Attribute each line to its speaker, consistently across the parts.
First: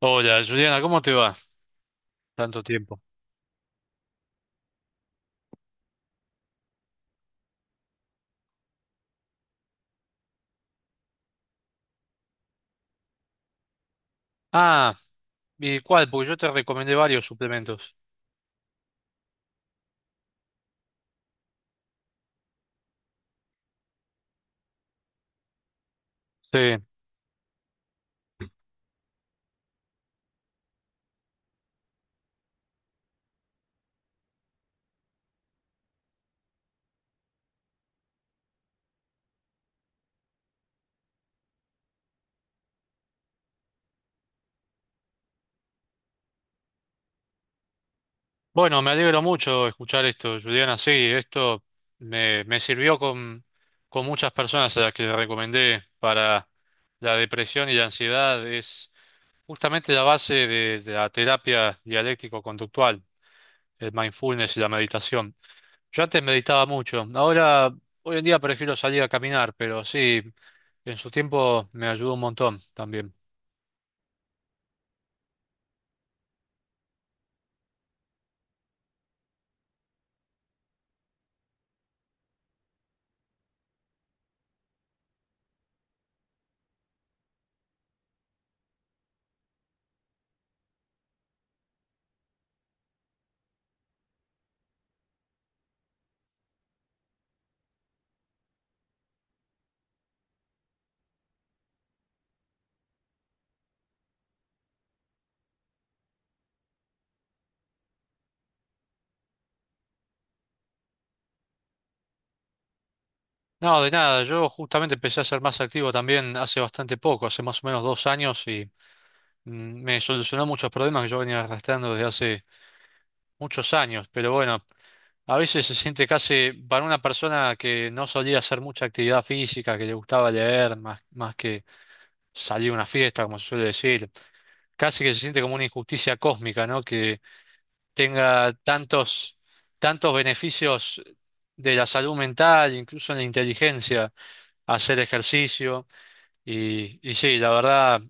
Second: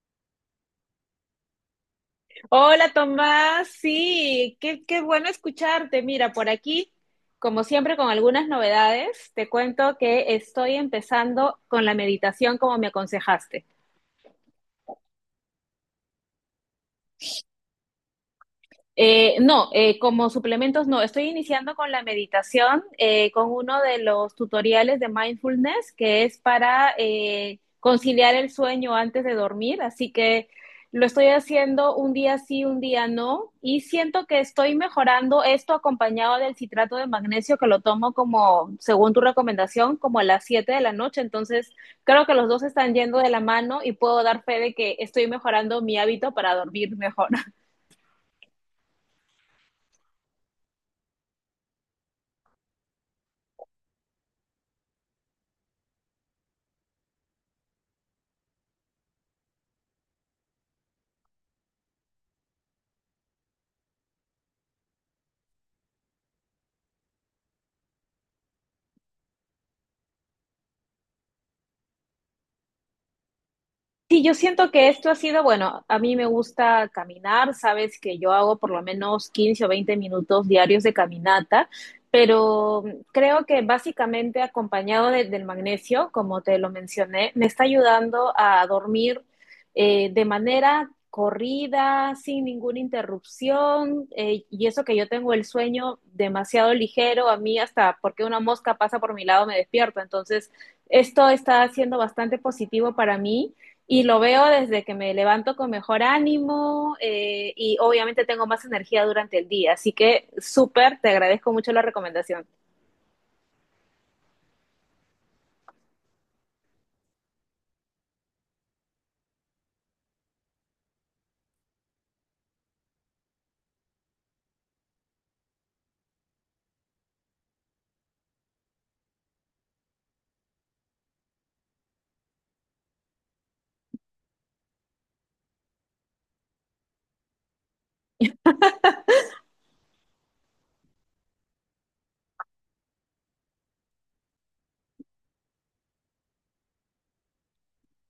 Speaker 1: Hola, Juliana, ¿cómo te va? Tanto
Speaker 2: Hola
Speaker 1: tiempo.
Speaker 2: Tomás, sí, qué bueno escucharte. Mira, por aquí, como siempre, con algunas novedades, te cuento que estoy empezando con la meditación como me aconsejaste.
Speaker 1: Ah, ¿y cuál? Porque yo te recomendé varios suplementos.
Speaker 2: No, como suplementos no. Estoy iniciando con la meditación, con uno de los tutoriales de mindfulness que es
Speaker 1: Sí.
Speaker 2: para conciliar el sueño antes de dormir. Así que lo estoy haciendo un día sí, un día no. Y siento que estoy mejorando esto acompañado del citrato de magnesio que lo tomo como, según tu recomendación, como a las 7 de la noche. Entonces, creo que los dos están yendo de la mano y puedo dar fe de que estoy mejorando mi hábito para dormir mejor.
Speaker 1: Bueno, me alegro mucho escuchar esto, Juliana. Sí, esto me sirvió con muchas personas a las que le recomendé para la depresión y la ansiedad. Es justamente la base de la terapia dialéctico-conductual, el mindfulness y la meditación. Yo antes meditaba mucho. Ahora, hoy en día prefiero salir a caminar, pero sí, en su tiempo me ayudó un montón también.
Speaker 2: Sí, yo siento que esto ha sido, bueno, a mí me gusta caminar, sabes que yo hago por lo menos 15 o 20 minutos diarios de caminata, pero creo que básicamente acompañado del magnesio, como te lo mencioné, me está ayudando a dormir de manera corrida, sin ninguna interrupción, y eso que yo tengo el sueño demasiado ligero, a mí hasta porque una mosca pasa por mi lado me despierto, entonces esto está siendo bastante positivo para mí y lo veo desde que me levanto con mejor ánimo y obviamente tengo más energía durante el día. Así que súper, te agradezco mucho la recomendación.
Speaker 1: No, de nada, yo justamente empecé a ser más activo también hace bastante poco, hace más o menos 2 años, y me solucionó muchos problemas que yo venía arrastrando desde hace muchos años. Pero bueno, a veces se siente casi para una persona que no solía hacer mucha actividad física, que le gustaba leer más, más que salir a una fiesta, como se suele decir, casi que se siente como una injusticia cósmica, ¿no? Tenga tantos, tantos beneficios de la salud mental, incluso en la inteligencia, hacer ejercicio. Y sí, la verdad,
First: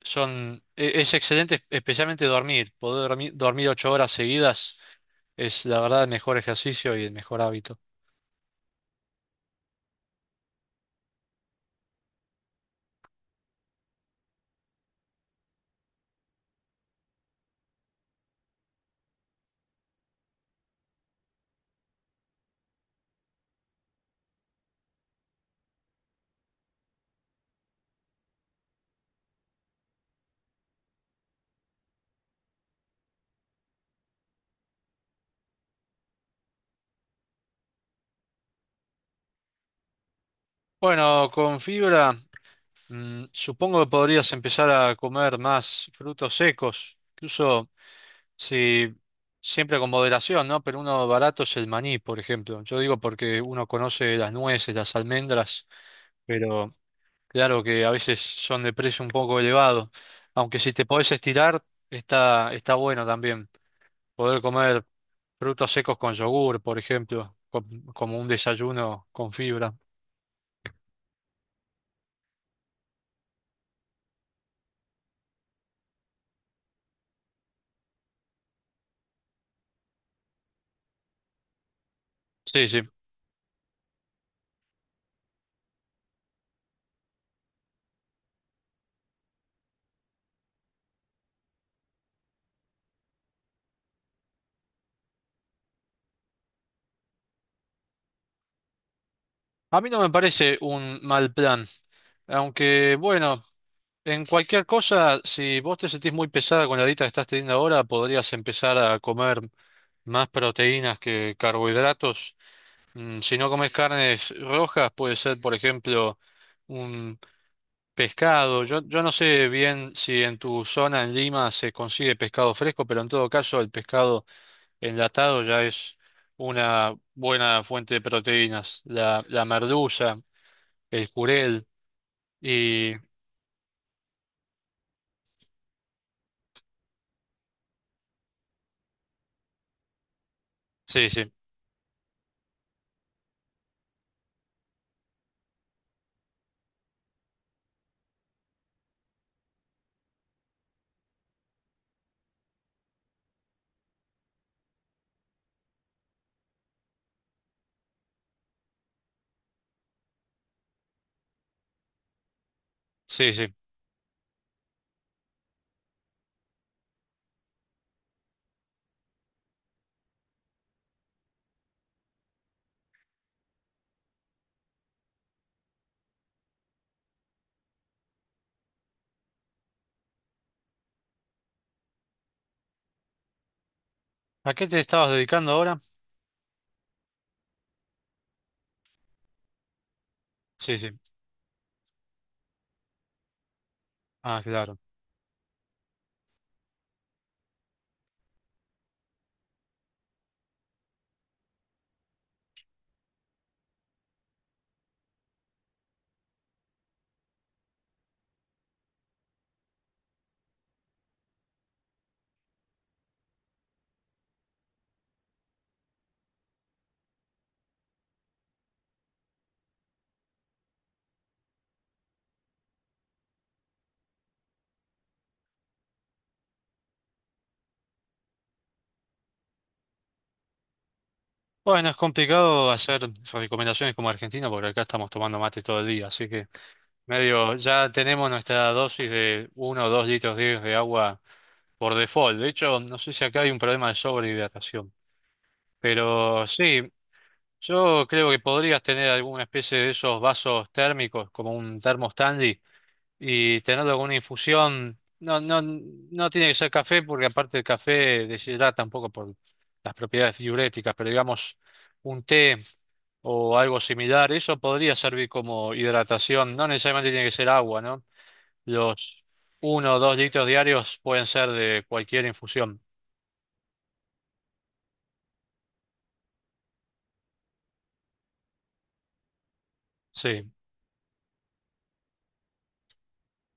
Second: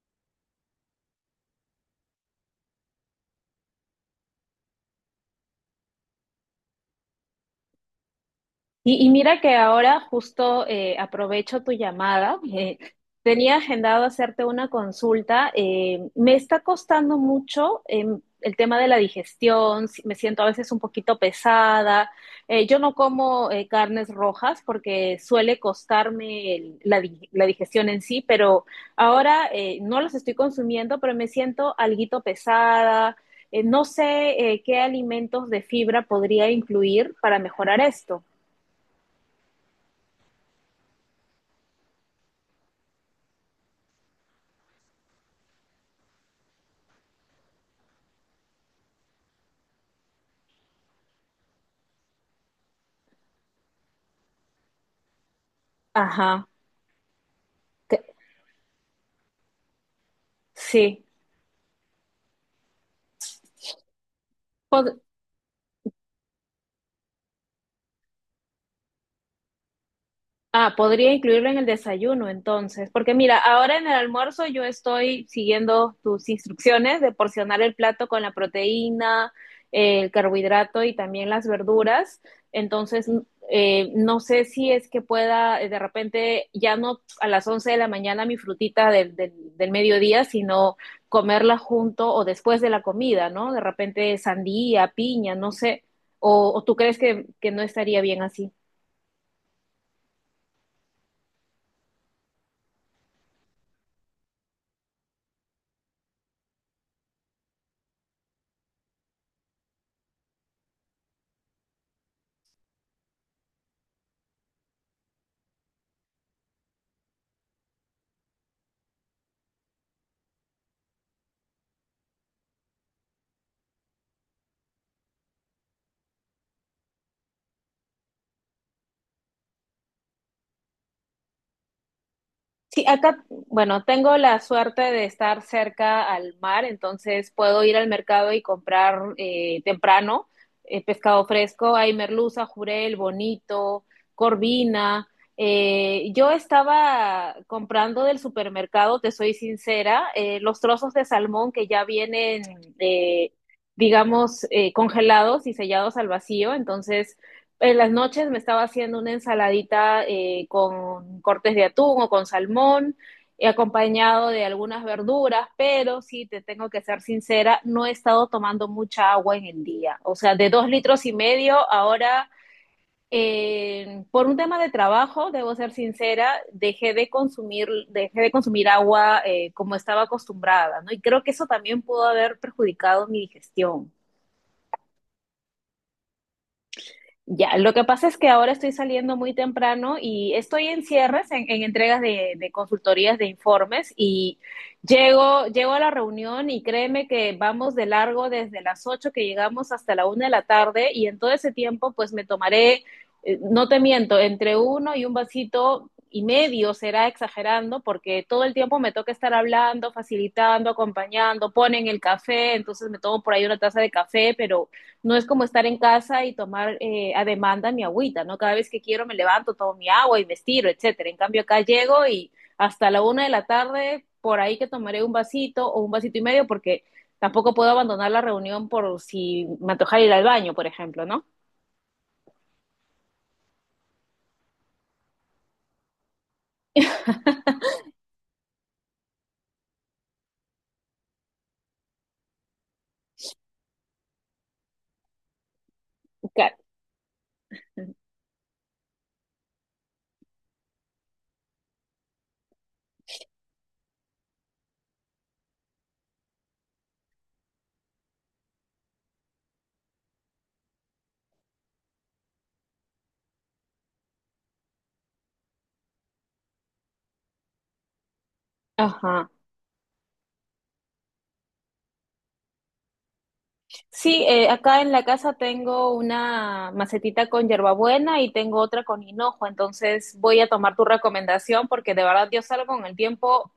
Speaker 1: es excelente, especialmente dormir. Poder dormir, dormir 8 horas seguidas es la verdad el mejor ejercicio y el mejor hábito.
Speaker 2: Y mira que ahora justo aprovecho tu llamada. Tenía agendado hacerte una consulta. Me está costando mucho el tema de la digestión. Me siento a veces un poquito pesada. Yo no como carnes rojas porque suele costarme la digestión en sí, pero ahora no las estoy consumiendo, pero me siento alguito pesada. No sé qué alimentos de fibra podría incluir para mejorar esto.
Speaker 1: Bueno, con fibra, supongo que podrías empezar a comer más frutos secos, incluso. Sí, siempre con moderación, ¿no? Pero uno barato es el maní, por ejemplo. Yo digo porque uno conoce las nueces, las almendras,
Speaker 2: Ajá,
Speaker 1: pero claro que a
Speaker 2: que-
Speaker 1: veces son de precio un poco elevado. Aunque si te
Speaker 2: sí.
Speaker 1: podés estirar, está bueno también. Poder comer frutos secos con yogur, por ejemplo, como un desayuno con fibra.
Speaker 2: Ah, podría incluirlo en el desayuno entonces, porque mira, ahora en el almuerzo yo estoy siguiendo tus instrucciones de porcionar el plato con la proteína, el carbohidrato y también las verduras.
Speaker 1: Sí, sí.
Speaker 2: Entonces, no sé si es que pueda de repente ya no a las 11 de la mañana mi frutita del mediodía, sino comerla junto o después de la comida, ¿no? De repente sandía, piña, no sé. ¿O tú crees que no estaría bien así?
Speaker 1: A mí no me parece un mal plan, aunque bueno. En cualquier cosa, si vos te sentís muy pesada con la dieta que estás teniendo ahora, podrías empezar a comer más proteínas que carbohidratos. Si no comes carnes rojas, puede ser, por ejemplo, un pescado. Yo no sé bien si en tu zona, en Lima, se consigue pescado fresco, pero en todo caso, el pescado enlatado ya es una buena fuente de proteínas. La merluza, el jurel
Speaker 2: Sí,
Speaker 1: y...
Speaker 2: acá, bueno, tengo la suerte de estar cerca al mar, entonces puedo ir al mercado y comprar temprano
Speaker 1: Sí,
Speaker 2: pescado
Speaker 1: sí,
Speaker 2: fresco. Hay merluza, jurel, bonito, corvina. Yo estaba comprando del supermercado, te soy sincera, los trozos de salmón que ya vienen, eh, digamos, congelados y sellados al vacío, entonces en las noches me estaba haciendo una ensaladita con cortes de atún o con salmón,
Speaker 1: sí, sí.
Speaker 2: acompañado de algunas verduras, pero sí, te tengo que ser sincera, no he estado tomando mucha agua en el día. O sea, de 2,5 litros, ahora, por un tema de trabajo, debo ser sincera, dejé de consumir agua como estaba acostumbrada, ¿no? Y creo que eso también pudo haber perjudicado mi digestión.
Speaker 1: ¿A qué te estabas dedicando ahora?
Speaker 2: Ya, lo que pasa es que ahora estoy saliendo muy temprano y estoy
Speaker 1: Sí,
Speaker 2: en
Speaker 1: sí.
Speaker 2: cierres, en entregas de consultorías, de informes y
Speaker 1: Ah, claro.
Speaker 2: llego a la reunión y créeme que vamos de largo desde las 8 que llegamos hasta la 1 de la tarde y en todo ese tiempo pues me tomaré, no te miento, entre uno y un vasito y medio será exagerando porque todo el tiempo me toca estar hablando, facilitando, acompañando, ponen el café, entonces me tomo por ahí una taza de café, pero no es como estar en casa y tomar a demanda mi agüita, ¿no? Cada vez que quiero me levanto, tomo mi agua y me estiro, etcétera. En cambio, acá llego y hasta la una de la tarde, por ahí que tomaré un vasito o un vasito y medio, porque tampoco puedo abandonar la reunión por si me antoja ir al baño, por ejemplo, ¿no?
Speaker 1: Bueno, es complicado hacer recomendaciones como argentino porque acá estamos tomando mate todo el día, así que medio ya tenemos nuestra dosis de 1 o 2 litros diarios de agua por default. De hecho, no sé si acá hay un problema de sobrehidratación, pero
Speaker 2: Claro.
Speaker 1: sí, yo creo que podrías tener alguna especie de esos vasos térmicos como un termo Stanley y tener alguna infusión. No, no, no tiene que ser café porque aparte el café deshidrata un poco por las propiedades diuréticas, pero digamos un té o algo similar, eso podría servir como hidratación. No necesariamente tiene que ser agua, ¿no? Los
Speaker 2: Ajá.
Speaker 1: 1 o 2 litros diarios pueden ser de cualquier infusión.
Speaker 2: Sí, acá en la casa tengo una macetita con hierbabuena y tengo otra con hinojo, entonces voy a
Speaker 1: Sí.
Speaker 2: tomar tu recomendación porque de verdad yo salgo con el tiempo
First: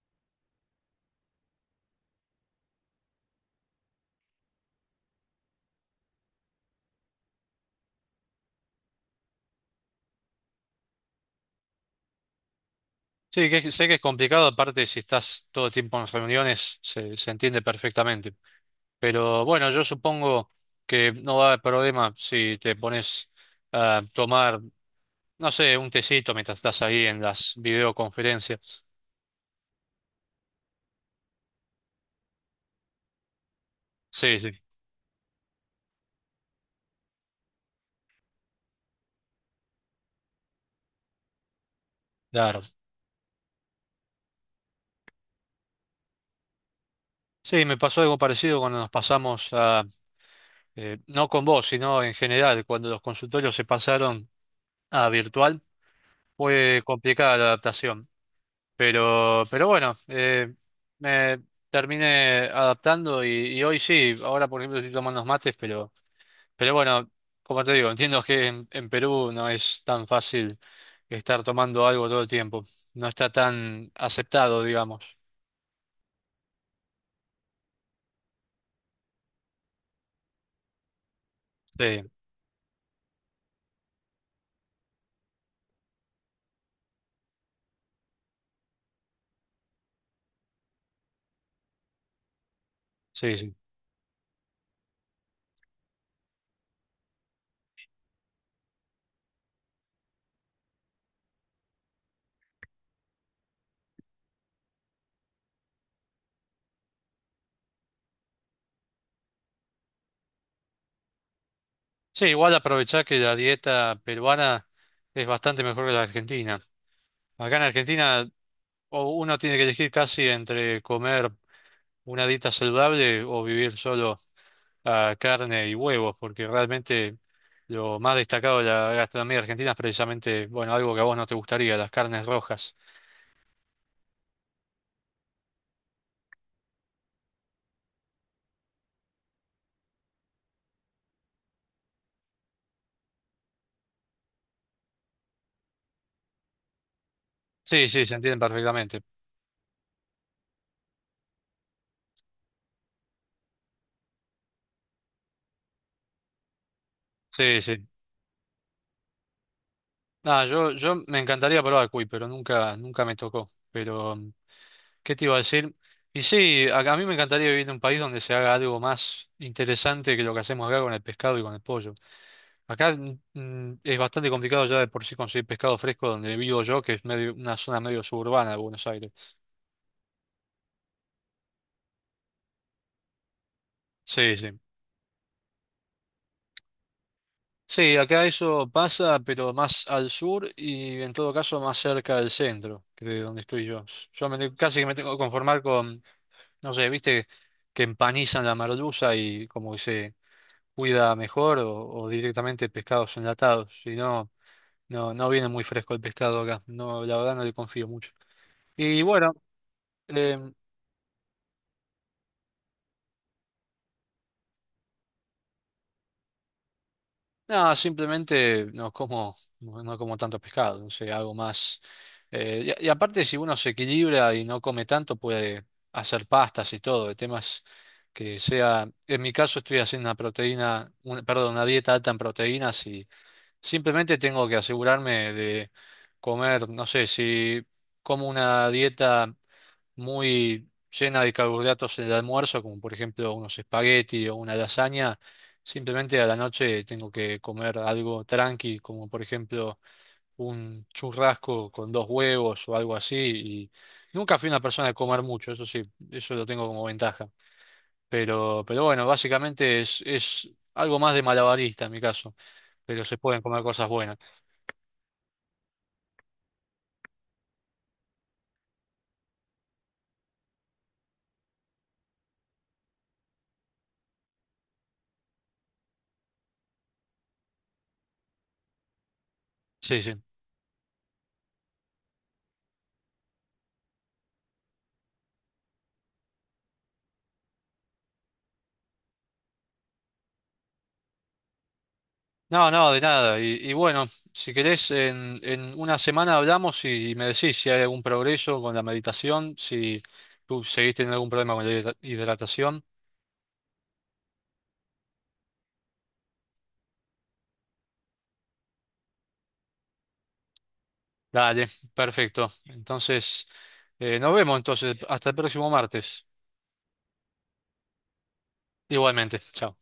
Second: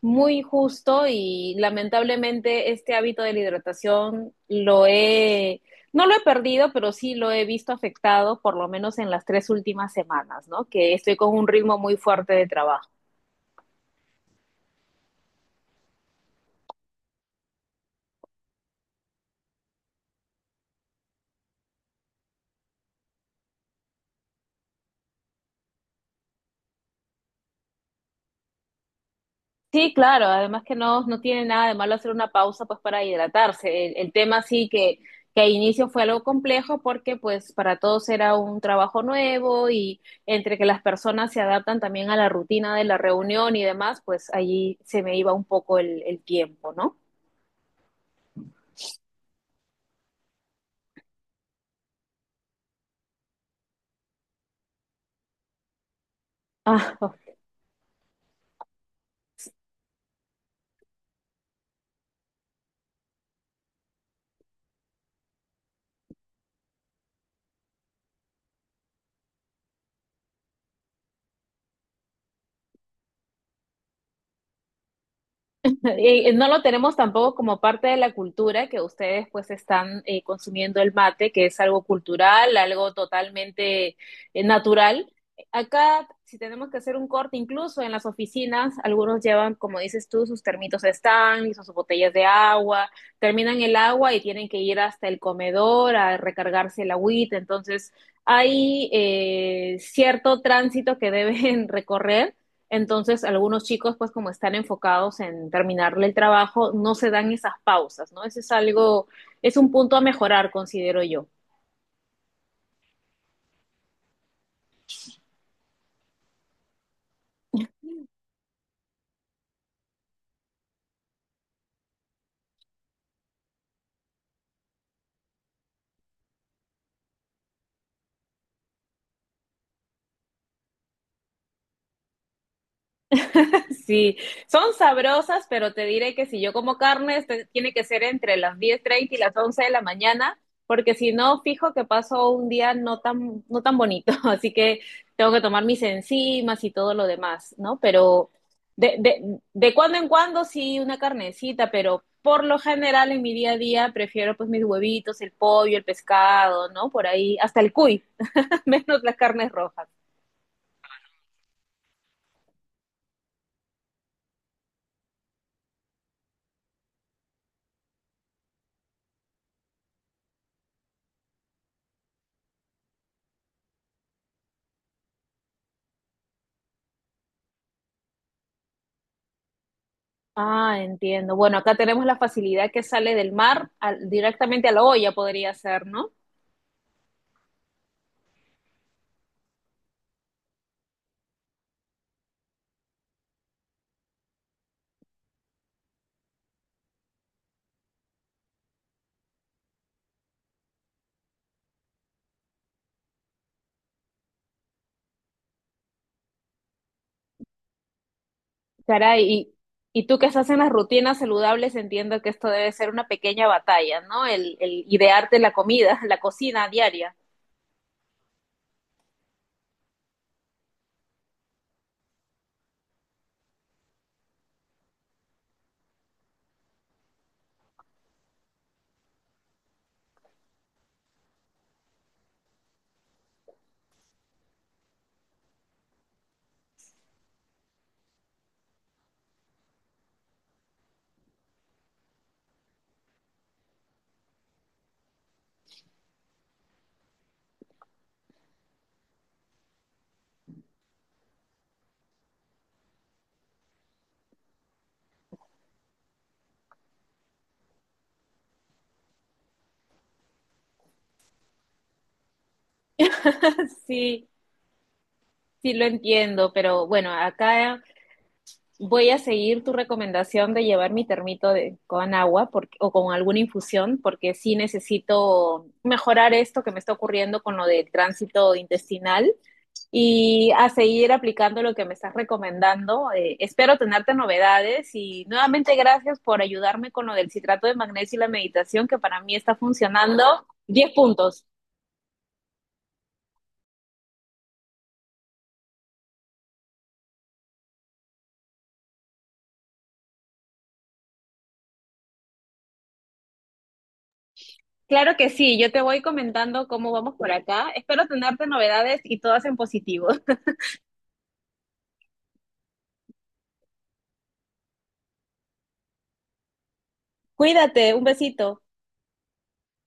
Speaker 2: muy justo y lamentablemente este hábito de la hidratación no lo he perdido, pero sí lo he visto afectado por lo menos en las 3 últimas semanas, ¿no? Que estoy con un ritmo muy fuerte de trabajo.
Speaker 1: Sí, que, sé que es complicado, aparte si estás todo el tiempo en reuniones, se entiende perfectamente. Pero bueno, yo supongo que no va a haber problema si te pones a tomar, no sé, un tecito mientras estás ahí en las videoconferencias.
Speaker 2: Sí, claro, además que no, no tiene nada de malo hacer una pausa pues para hidratarse. El
Speaker 1: Sí,
Speaker 2: tema
Speaker 1: sí,
Speaker 2: sí que al inicio fue algo complejo porque pues para todos era un trabajo nuevo y entre que las personas se adaptan también a la
Speaker 1: claro.
Speaker 2: rutina de la reunión y demás, pues allí se me iba un poco el tiempo, ¿no?
Speaker 1: Sí, me pasó algo parecido cuando nos pasamos a, no con vos, sino en general, cuando los consultorios se pasaron a virtual, fue complicada la adaptación. Pero bueno, me terminé adaptando y hoy sí, ahora por ejemplo estoy tomando unos mates. Pero bueno, como te digo, entiendo que en Perú no es tan fácil estar tomando algo todo el tiempo. No está tan aceptado, digamos.
Speaker 2: No lo tenemos tampoco como parte de la cultura que ustedes pues están consumiendo el mate, que es algo
Speaker 1: Sí,
Speaker 2: cultural, algo totalmente natural. Acá, si tenemos que hacer un corte, incluso en las oficinas, algunos llevan, como dices tú, sus termitos de Stanley, sus botellas de agua,
Speaker 1: sí, sí.
Speaker 2: terminan el agua y tienen que ir hasta el comedor a recargarse el agüita. Entonces, hay cierto tránsito que deben recorrer entonces, algunos chicos, pues como están enfocados en terminarle el trabajo, no se dan esas pausas, ¿no? Ese es algo, es un punto a mejorar, considero yo.
Speaker 1: Sí, igual aprovechar que la dieta peruana es bastante mejor que la argentina. Acá en Argentina o uno tiene que elegir casi entre comer una dieta saludable o vivir solo a carne y huevos, porque realmente lo más destacado de la gastronomía argentina es precisamente, bueno, algo que a vos no te gustaría, las carnes rojas.
Speaker 2: Sí, son sabrosas, pero te diré que si yo como carne, este tiene que ser entre las 10:30 y las 11 de la mañana, porque si no, fijo que paso un día no tan, no tan bonito, así que tengo que tomar mis enzimas y todo lo demás, ¿no?
Speaker 1: Sí, sí, se
Speaker 2: Pero
Speaker 1: entienden
Speaker 2: de,
Speaker 1: perfectamente.
Speaker 2: de, de cuando en cuando sí una carnecita, pero por lo general en mi día a día prefiero pues mis huevitos, el pollo, el pescado, ¿no? Por ahí,
Speaker 1: Sí,
Speaker 2: hasta el
Speaker 1: sí.
Speaker 2: cuy, menos las carnes rojas.
Speaker 1: Ah, yo me encantaría probar cuy, pero nunca, nunca me tocó. Pero, ¿qué te iba a decir? Y sí, a mí me encantaría vivir en un país donde se haga algo más interesante que lo que hacemos acá con el pescado y con el pollo. Acá es bastante complicado ya de por sí conseguir pescado fresco donde vivo yo, que es medio, una zona medio suburbana de Buenos Aires.
Speaker 2: Ah, entiendo. Bueno, acá tenemos la facilidad que sale del mar
Speaker 1: Sí, sí.
Speaker 2: directamente a la olla, podría ser, ¿no?
Speaker 1: Sí, acá eso pasa, pero más al sur y en todo caso más cerca del centro, que de donde estoy yo. Casi que me tengo que conformar con. No sé, viste que empanizan la merluza y como que se cuida mejor o directamente pescados enlatados. Si no, no viene muy fresco el pescado acá. No, la verdad no le confío mucho. Y
Speaker 2: Caray,
Speaker 1: bueno,
Speaker 2: y tú que estás
Speaker 1: em,
Speaker 2: en las rutinas saludables, entiendo que esto debe ser una pequeña batalla, ¿no? El idearte la comida, la cocina diaria.
Speaker 1: no, simplemente como tanto pescado, no sé, algo más. Y aparte, si uno se equilibra y no come tanto, puede hacer pastas y todo, de temas que sea. En mi caso, estoy haciendo perdón, una dieta alta en proteínas y simplemente tengo que asegurarme de comer, no sé, si como una dieta muy llena de carbohidratos en el almuerzo, como por ejemplo unos espagueti o una lasaña. Simplemente a la noche tengo que comer algo tranqui, como por ejemplo un churrasco con 2 huevos o algo así. Y nunca fui una persona de comer mucho, eso sí, eso lo tengo como ventaja. Pero bueno, básicamente es algo más de malabarista en mi caso, pero se pueden comer cosas buenas.
Speaker 2: Sí, sí lo entiendo, pero bueno, acá voy a seguir tu recomendación de llevar mi termito con agua porque, o con alguna infusión, porque sí necesito mejorar esto que me está ocurriendo con lo del tránsito intestinal.
Speaker 1: Sí, sí.
Speaker 2: Y a seguir aplicando lo que me estás recomendando. Espero tenerte novedades y nuevamente gracias por ayudarme con lo del citrato de magnesio y la meditación que para mí está funcionando. 10 puntos.
Speaker 1: No, no, de nada. Y bueno, si querés, en una semana hablamos y, me decís si hay algún progreso con la meditación, si tú seguiste teniendo algún problema con la hidratación.
Speaker 2: Claro que sí, yo te voy comentando cómo vamos por acá. Espero tenerte novedades y todas en positivo.
Speaker 1: Dale, perfecto. Entonces, nos vemos entonces. Hasta el próximo martes.
Speaker 2: Cuídate, un besito.
Speaker 1: Igualmente. Chao.